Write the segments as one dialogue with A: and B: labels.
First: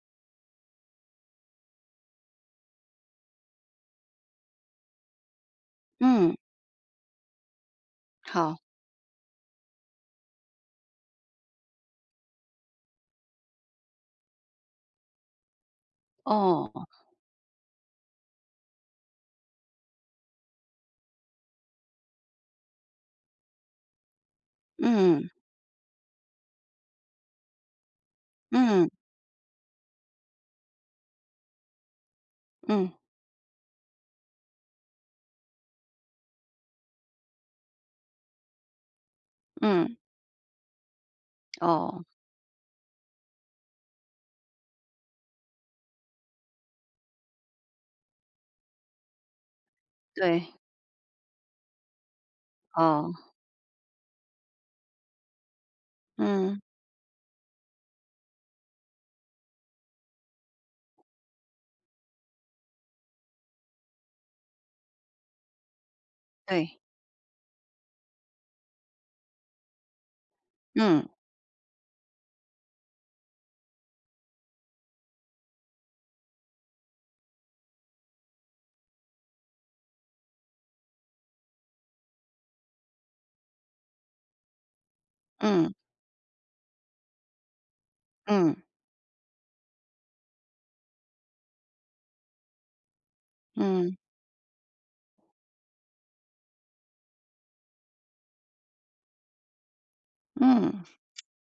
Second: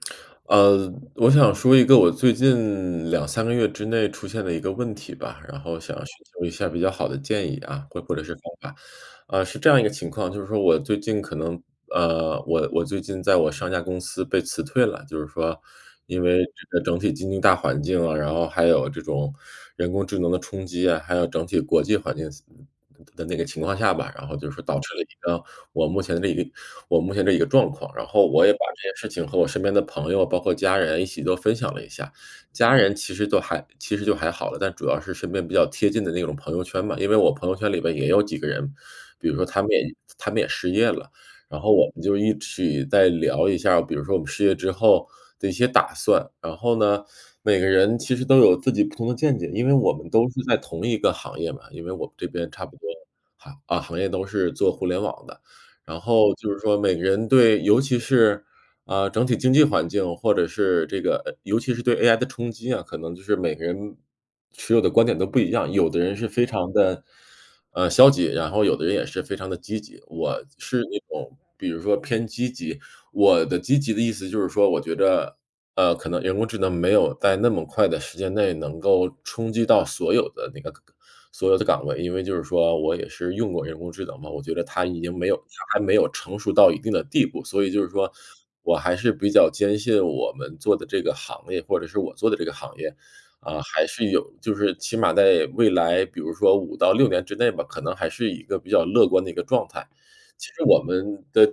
A: 呃，我想说一个我最近2-3个月之内出现的一个问题吧，然后想寻
B: 嗯。
A: 求一下比较好的建议，啊，或或者是方
B: 好。
A: 法。啊，是这样一个情况，就是说我最近可能，呃我我最近在我上家公司被辞退了。就是说，因为
B: 哦，
A: 这个
B: 哦。
A: 整体经济大环境，啊，然后还有这种人工智能的冲击，啊，还有整体国际环境的那个情况下吧，然后就是导致了一
B: 嗯。
A: 个我目前这一个我目前这一个状况。然后我也把这
B: 嗯。
A: 些事情和我身边的朋友，包括家人一起都分享了一下。家人
B: 嗯。
A: 其实都还其实就还好了，但主要是身边比较贴近的那种朋友圈嘛。因为我朋友圈里面也有几个人，比如说他们也
B: 嗯。
A: 他们也失业了。然后我们
B: 哦。
A: 就一起在聊一下，比如说我们失业之后的一些打算。然后呢，每个人其实都有自己不同的见解，因为我们都是
B: 对。
A: 在同一个行业嘛，因为我们这边差不多，
B: 哦。
A: 啊行业都是做互联网的。然后就是
B: 嗯。
A: 说每个人对尤其是，啊，整体经济环境或者是这个尤其是对 AI 的冲击啊，可能就是每个人持有的观点都不一样。有的人是非常
B: 对。
A: 地，呃，消极，然后有的人也是非常地积极。我是那
B: 嗯。
A: 种比如说偏积极。我的积极的意思就是说，我觉得，呃，可能人工智能没有在那么快的时间内，能够冲击到所有的那个所有的岗位，因为就是说我也是用过人工智能嘛，我觉得它已经没有
B: 嗯。
A: 它还没有成熟到一定的地步。所以就是说，
B: 嗯。
A: 我还是比较坚信我们做的这个行业，或者是我做的这个行业。呃，还
B: 嗯。
A: 是有就是，起码在未来，比如说5到6年之内吧，可能还是一个比较乐观的一个状态。其实我
B: 嗯。
A: 们的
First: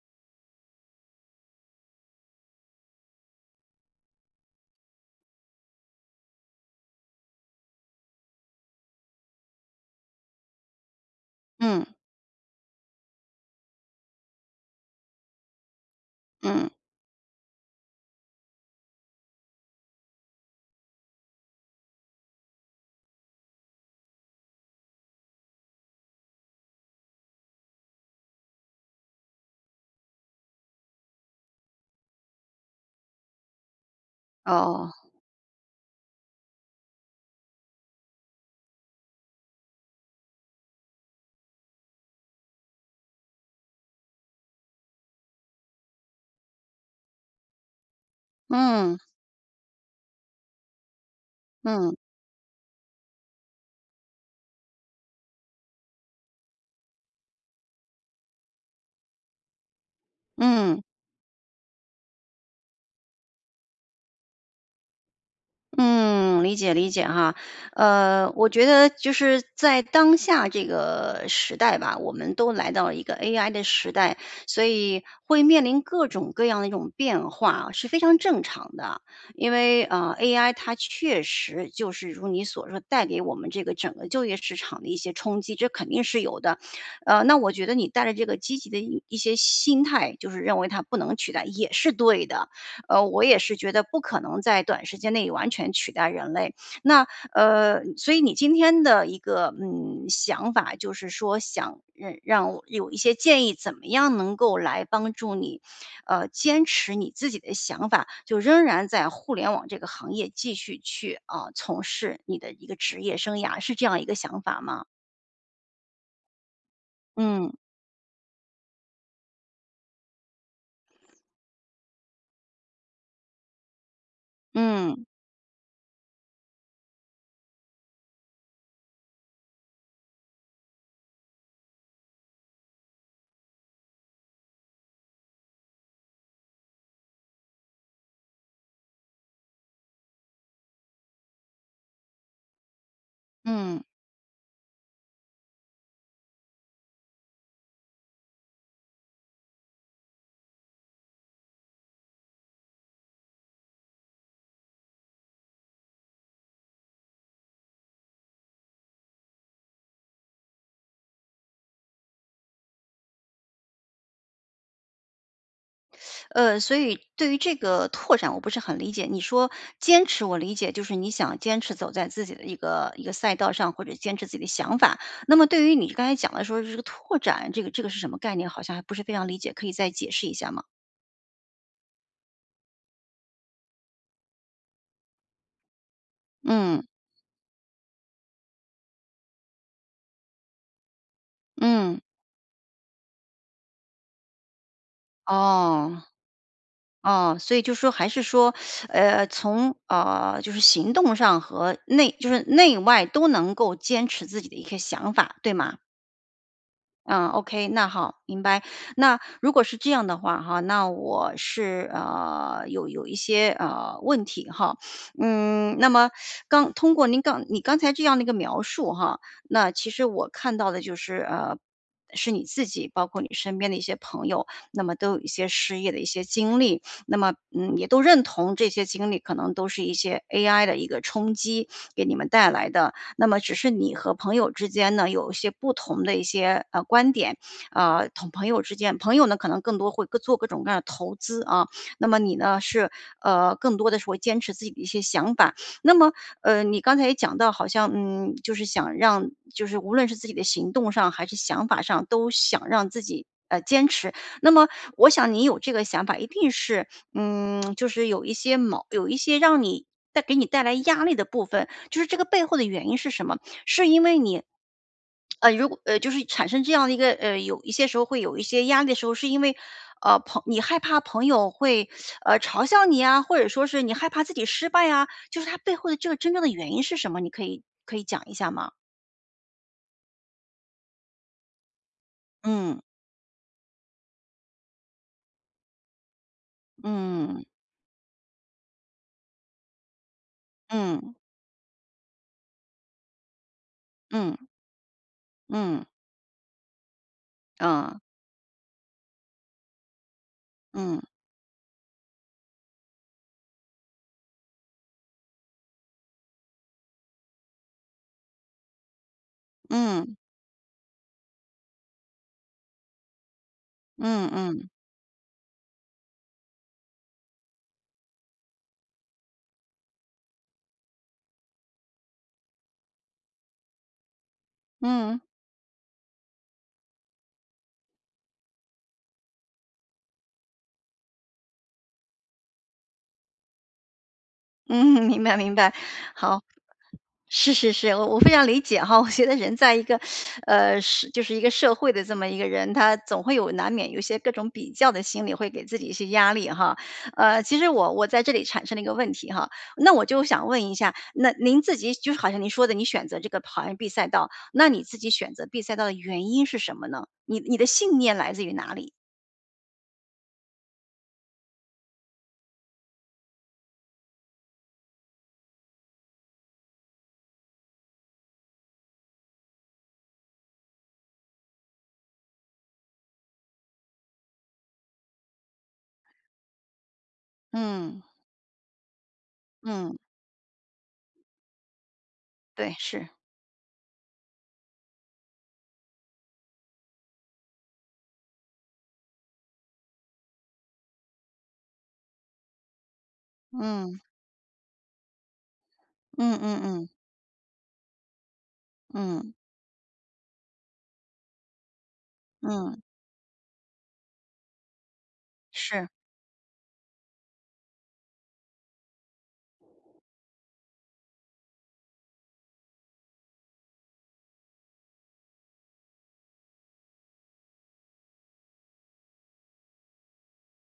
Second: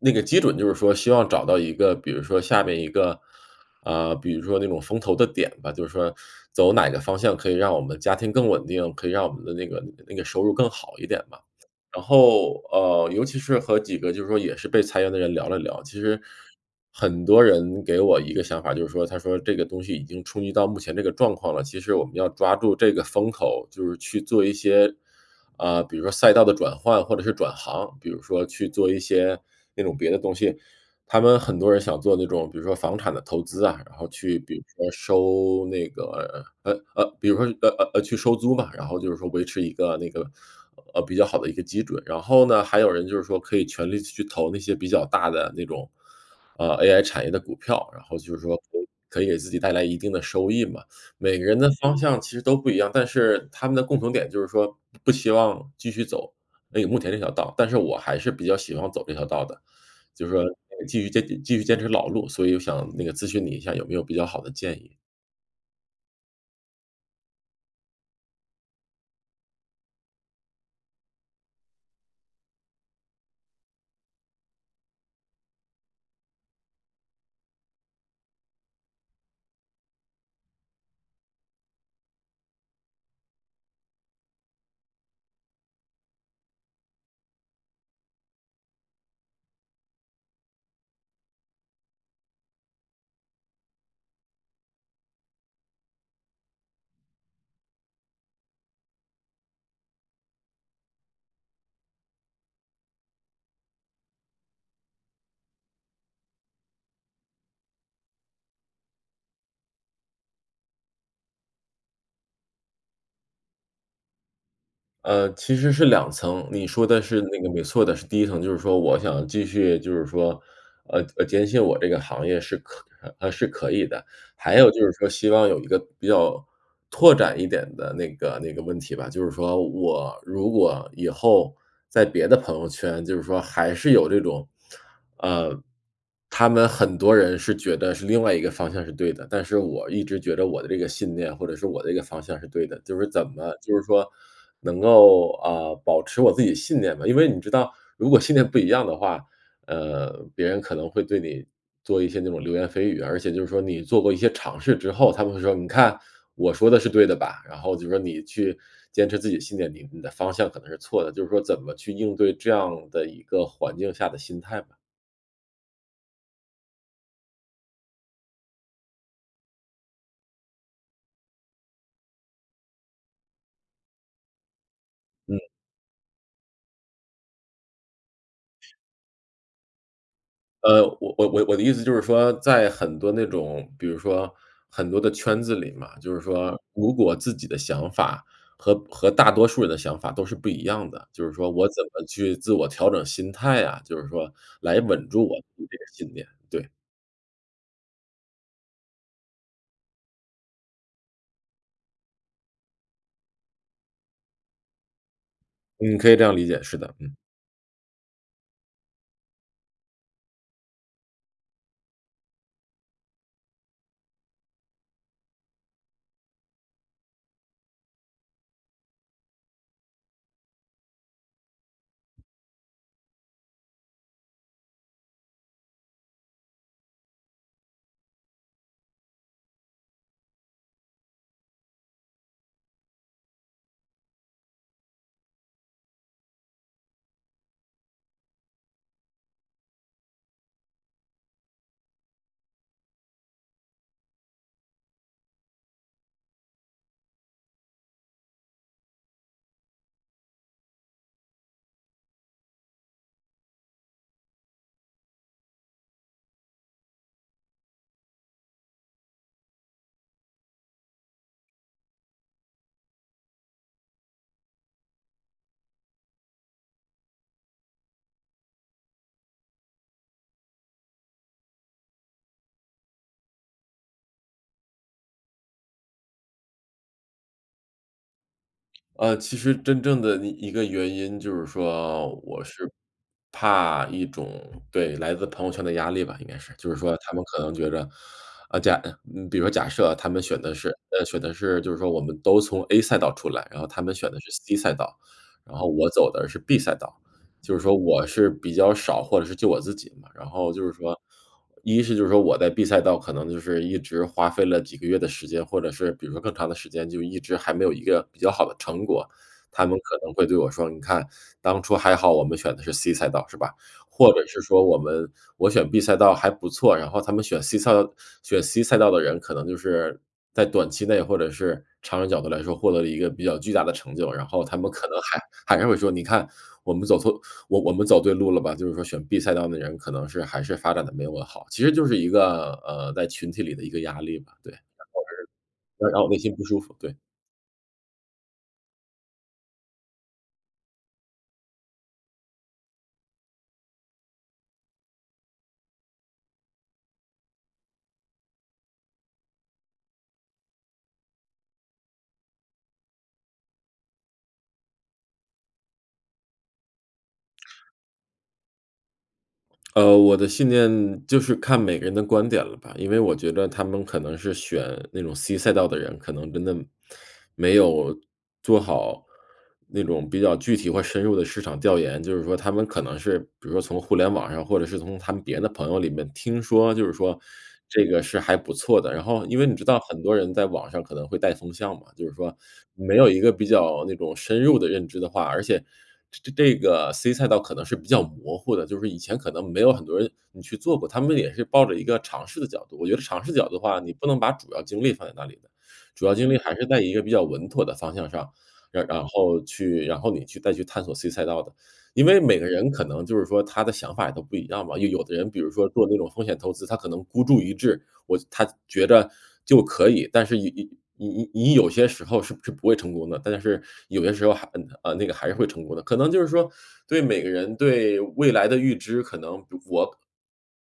A: 那个基准就是说，希望找到一个比如说下面一个，呃比如说那种风头的点吧。就是说走哪个方向，可以让我们家庭更稳定，可以让我们的那个那个收入更好一点吧。
B: 嗯。
A: 然后，呃尤其是和几个就是说也是被裁员的人聊了聊。其实，
B: 嗯。
A: 很多人给我一个想法，就是说，他说这个东西已经冲击到目前这个状况了，其实我们要抓住这个风口，就是去做一些，呃，比如说赛道的转换或者是转行。比如说去做一些，那种别的东西。他们很多人想做那种比如说房产的投资啊，然后去比如说
B: 哦。
A: 收那个，呃呃比如说，呃呃呃，去收租嘛，然后就是说维持一个那个，呃，比较好的一个基准。然后呢，还有人就是说可以全力去投那些比较大的那种，呃，AI 产业的股票，然后就是说
B: 嗯。
A: 可以给自己带来一定的收益嘛。每个人的
B: 嗯。
A: 方向其实都不一样，但是他们的共同点就是说，不希望继续走那个目前那条道。但是我还是比较喜欢走这条道的，就是说
B: 嗯。
A: 继续坚持继续坚持老路，所以我想那个咨询你一下，有没有比较好的建议？
B: 嗯，理解理解哈。呃，我觉得就是，在当下这个时代吧，我们都来到了一个 AI 的时代。所以会面临各种各样的一种变化，是非常正常的。因为，嗯，AI 它确实就是如你所说，带给我们这个整个就业市场的一些冲击，这肯定是有的。呃，那我觉得你带着这个积极的一些心态，就是认为它不能取代也是对的。呃，我也是觉得，不可能在短时间内完全取代人类。那，呃所以你今天的一个，嗯，想法，就是说想让我有一些建议，怎么样能够来帮助你，呃，坚持你自己的想法。就仍然在互联网这个行业继续去，啊，从事你的一个职业生涯，是这样一个想法吗？
A: 呃，其实是2层。你说的是那个
B: 嗯。
A: 没错的，是第1层。就是说我想继续就是说，呃呃，坚信我这个行业是可是可以的。还有就是
B: 嗯。
A: 说希望有一个比较拓展一点的那个那个问题吧。就是说我如果以后在别的朋友圈，就是说还是有这种，呃他们很多人是觉得是另外一个方向是对的，但是我一直觉着我的这个信念，或者是我这个方向是对的。就是怎么就
B: 嗯。
A: 是说，能够，呃，保持我自己信念吗？因为你知道如果信念不一样的话，呃，别人可能会对你做一些那种流言蜚语。而且就是说，你做过一些尝试之后，他们会说：“你看，我说的是对的吧。”然后就说：“你去坚持自己的信念，你你的方向可能是错的。“就是说怎么去应对这样的一个环境下的心态吧。
B: 呃，所以对于这个拓展我不是很理解，你说坚持我理解，就是你想坚持走在自己的一个一个赛道上，或者坚持自己的想法。那
A: 嗯。
B: 么对于你刚才讲的，说是这个拓展，这个这个是什么概念，好像还不是非常理解，可以再解释一下吗？
A: 呃，我我我的意思就是说，在很多那种比如说很多的圈子里嘛，就是说，
B: 嗯。
A: 如果自己的想法，和和大多数人的想法都是不一样的，就是说我怎
B: 嗯。
A: 么去自我调整心态啊，就是说来稳住我自己的
B: 哦，
A: 信念，对。
B: 哦，所以就说还是说，呃，从呃，就是行动上和内就是内外都能够坚持自己的一个想法，对吗？
A: 嗯，可以这样理解，是的，嗯。
B: 嗯，OK，那好，明白。那如果是这样的话哈，那我是呃，有有一些，呃，问题哈。嗯，那么刚通过您刚你刚才这样的一个描述哈，那其实我看到的就是呃，是你自己，包括你身边的一些朋友，那么都有一些失业的一些经历，那么，嗯，也都认同这些经历，可能都是一些 AI 的一个冲击，给你们带来的。那么只是你和朋友之间呢，有一些不同的一些，呃，观点。啊，同朋友之间朋友呢，可能更多会做各种各样的投资啊，那么你呢，是呃，更多的是会坚持自己的一些想法。那么，呃，你刚才也讲到，好像嗯，就是想让就是无论是自己的行动上，还是想法上都想让自己，呃，坚持。那么我想你有这个想法，一定是嗯，就是有一些矛有一些让你带给你带来压力的部分，就是这个背后的原因是什么？是因为你呃，如果呃，就是产生这样的一个呃，有一些时候会有一些压力的时候，是因为，呃，朋你害怕朋友会，呃，嘲笑你呀，或者说是你害怕自己失败啊，就是它背后的这个真正的原因是什么，你可以可以讲一下吗？
A: 呃，其实真正的一一个原因，就是说我是
B: 嗯。
A: 怕一种对，来自朋友圈的压力吧，应该是。就是说他们可
B: 嗯。
A: 能觉着呃，假呃，嗯，比如假设他们选的是呃，
B: 嗯。
A: 选的是就是说我们都从 A 赛道出来，然后他们选的是
B: 嗯。
A: C 赛道。然后
B: 嗯。
A: 我走的是 B 赛道，就是说
B: 嗯。
A: 我是比较少，或者是就我自己嘛。然后就是说
B: 嗯。
A: 一是就是说我在 B 赛道，可能就是一直花费了几个月的时间，或者是比如说更长的时间，就一直还没有一个比较好的成果，他们可能
B: 嗯。
A: 会对我说：“你看，当初还好我们选的是 C 赛道，是吧？”或者
B: 嗯
A: 是说
B: 嗯。
A: 我们我选 B 赛道还不错，然后他们选 C 赛道选 C 赛道的人，可能就是在短期内，或者是长远角度来说，获得了一个比较巨大的成就，然后他们可能
B: 嗯。
A: 还还会说：“你看，我们走错我我们走对路了吧。”就是说选 B 赛道的人，可能是还是发展得没那么好。其实就是一个，呃，在群体里的一个压力吧，对。
B: 嗯，明白明白，
A: 然后就是呃，然后内心
B: 好。
A: 不舒服，对。
B: 是是是，我我非常理解哈，我觉得人在一个 呃，是就是一个社会的这么一个人，他总会有难免有一些各种比较的心理，会给自己一些压力哈，呃，其实我我在这里产生了一个问题哈，那我就想问一下，那您自己就是好像您说的，你选择这个跑完 B 赛道，那你自己选择 B 赛道的原因是什么呢？你你的信念来自于哪里？
A: 呃，我的信念，就是看每个人的观点了吧，因为我觉得他们可能是选那种 c 赛道的人，可能真的，没有做好那种比较具体和深入的市场调研，就是说他们可能是，比如说从互联网上，或者是从他们别的朋友里面听说，就是说这个
B: 嗯。
A: 是还不错的。然后因为你知道
B: 嗯。
A: 很多人在网上可能会带风向嘛，就是说
B: 对，
A: 没
B: 是。
A: 有一个比较那种深入的认知的话而且，这这个 c 赛道可能是比较模糊的，就是以前可能没有很多人你去做过，他们也是抱着一个尝试的角度。我觉得尝试角度的话，你
B: 嗯。
A: 不能把主要精力放在那里的，主要精
B: 嗯
A: 力还
B: 嗯
A: 是在
B: 嗯。
A: 一个比较稳妥的方向上，然然
B: 嗯。
A: 后去然后你去再去探索 c 赛道的。因为每个人
B: 嗯。
A: 可能就是说，他的想法也都不一样吧，有有的人比如说做
B: 是。
A: 那种风险投资，他可能孤注一掷我他觉着就可以，但是你你你你有些时候是不是不会成功的。但是有些时候还，呃那个还是会成功的。可能就是说对每个人对未来的预知可能我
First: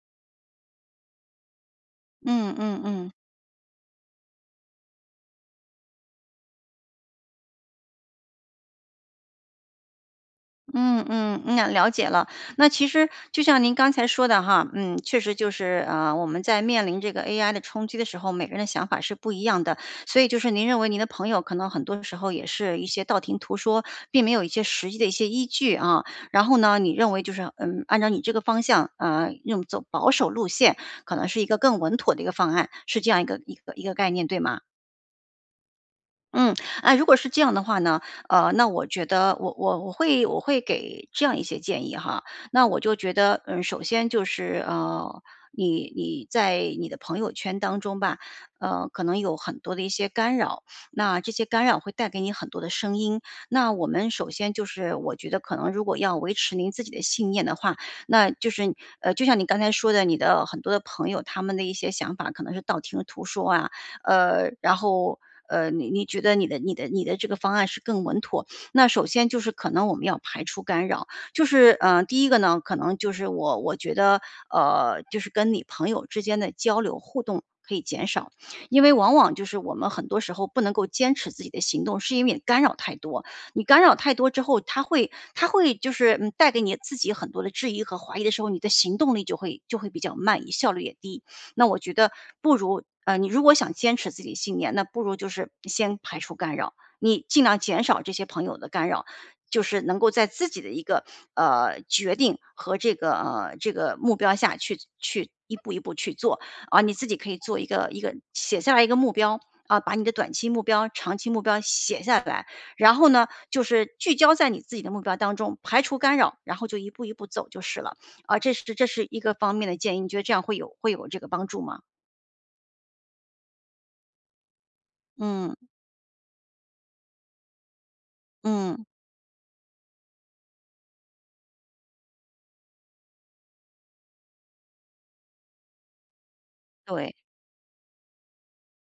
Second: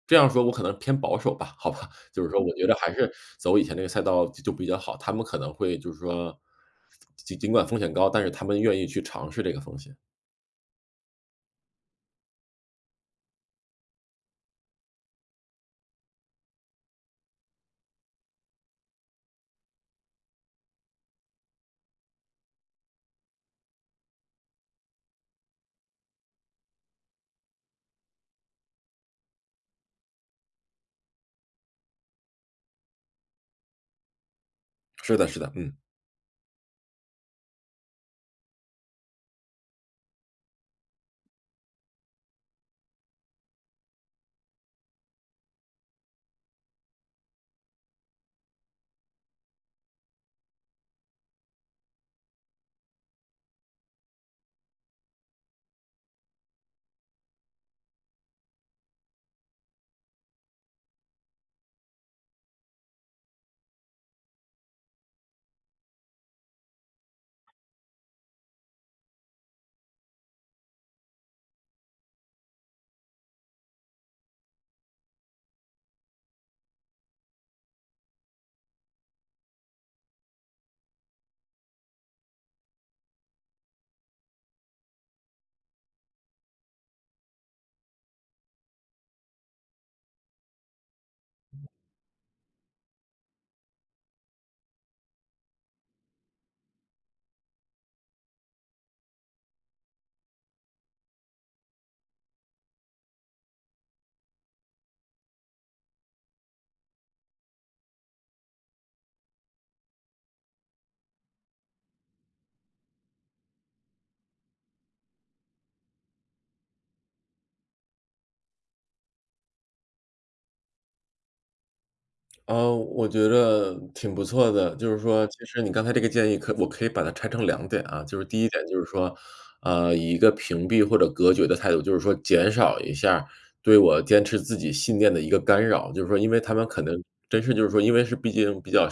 A: 这样说，我可能偏保守吧。好吧。就是说我
B: 嗯
A: 觉得
B: 嗯
A: 还
B: 嗯。
A: 是走以前那个赛道就比较好，他们可能会就是说，尽尽尽管风险高，但是他们愿意去尝试这个风险。
B: 嗯嗯，啊，了解了。那其实就像您刚才说的哈，嗯，确实就是，呃，我们在面临这个 AI 的冲击的时候，每个人的想法是不一样的。所以就是您认为您的朋友可能很多时候也是一些道听途说，并没有一些实际的一些依据啊。然后呢，你认为就是，嗯，按照你这个方向，啊，用走保守路线可能是一个更稳妥的一个方案，是这样一个一个一个概念，对吗？
A: 是的是的，嗯。
B: 嗯。哎，如果是这样的话呢，呃，那我觉得我我我会我会给这样一些建议哈。那我就觉得，嗯，首先就是，呃，你你在你的朋友圈当中吧，呃，可能有很多的一些干扰，那这些干扰会带给你很多的声音。那我们首先就是我觉得可能如果要维持您自己的信念的话，那就是你呃，就像你刚才说的你的很多的朋友，他们的一些想法可能是道听途说啊，呃，然后，呃，你你觉得你的你的你的这个方案是更稳妥。那首先就是可能我们要排除干扰，就是，呃，第一个呢，可能就是我我觉得，呃，就是跟你朋友之间的交流、互动可以减少。因为往往就是我们很多时候不能够坚持自己的行动，是因为你干扰太多。你干扰太多之后，他会他会就是，嗯，带给你自己很多的质疑和怀疑的时候，你的行动力就会就会比较慢、你效率也低。那我觉得不如呃，你如果想坚持自己的信念，那不如就是先排除干扰。你尽量减少这些朋友的干扰，就是能够在自己的一个，呃，决定和这个呃，这个目标下去去一步一步去做，啊。你自己可以做一个一个写下来一个目标，啊，把你的短期目标、长期目标写下来。然后呢，就是聚焦在你自己的目标当中，排除干扰，然后就一步一步走就是了。啊，这是这是一个方面的建议，你觉得这样会有会有这个帮助吗？
A: 嗯，我觉着挺不错的。就是说其
B: 嗯。
A: 实你刚才这个建议可我可以把它拆成2点啊。就是第1点就
B: 嗯。
A: 是说，嗯，以一个屏蔽或者隔绝的态度，就是说减少一下对我坚持自己信念的一个干扰。就是说因为他们可能
B: 对。
A: 真是就是说因为是毕竟比较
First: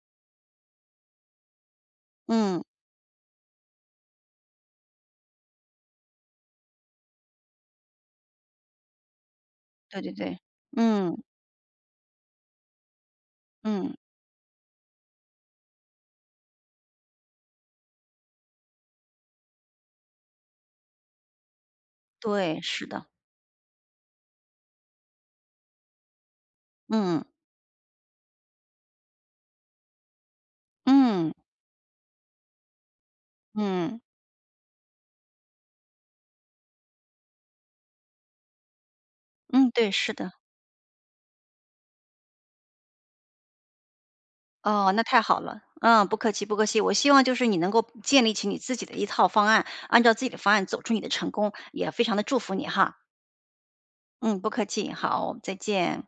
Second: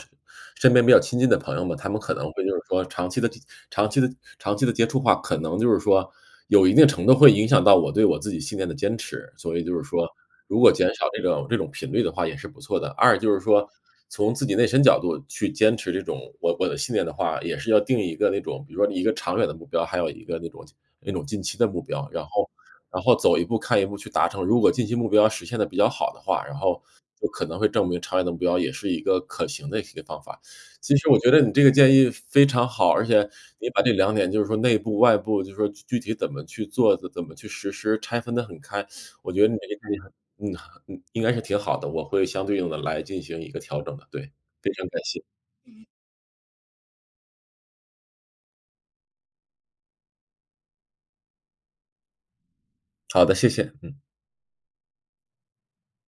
A: 身边比较亲近的朋友们，他们可能会就是
B: 嗯。
A: 说长期地长期地长期地接触话，可能就是说，有一定程度会影响到我对我自己信念的坚持。所以就是
B: 对
A: 说，
B: 对对。
A: 如果减少
B: 嗯。
A: 这种这种频率的话也是不错的。2就是说
B: 嗯。
A: 从自己内心角度去坚持这种我我的信念的话，也是要定一个那种，比如说你一个长远的目标，还有一个那种那种近期的目标，然后
B: 对，是
A: 然
B: 的。
A: 后走一步、看一步去达成。如果近期目标实现得比较好的话，然后
B: 嗯。
A: 就可能会证明长远的目标也是一个可行的一些方法。其实我觉
B: 嗯。
A: 得你这个建议非常好，而且你把这
B: 嗯。
A: 2点就是说内部外部，就说具体怎么去做的，怎怎么去实施，拆分得很开，我觉得你的
B: 嗯，
A: 这个
B: 对，
A: 建议
B: 是
A: 很
B: 的。
A: 嗯，应该是挺好的，我会相对应地来进行一个调整的。对，非常
B: 哦，那
A: 感
B: 太好
A: 谢。
B: 了。嗯，不客气不客气。我希望就是你能够建立起你自己的一套方案，按照自己的方案走出你的成功，也非常地祝福你哈。
A: 好的，谢谢。嗯。
B: 嗯，不客气。好，再见。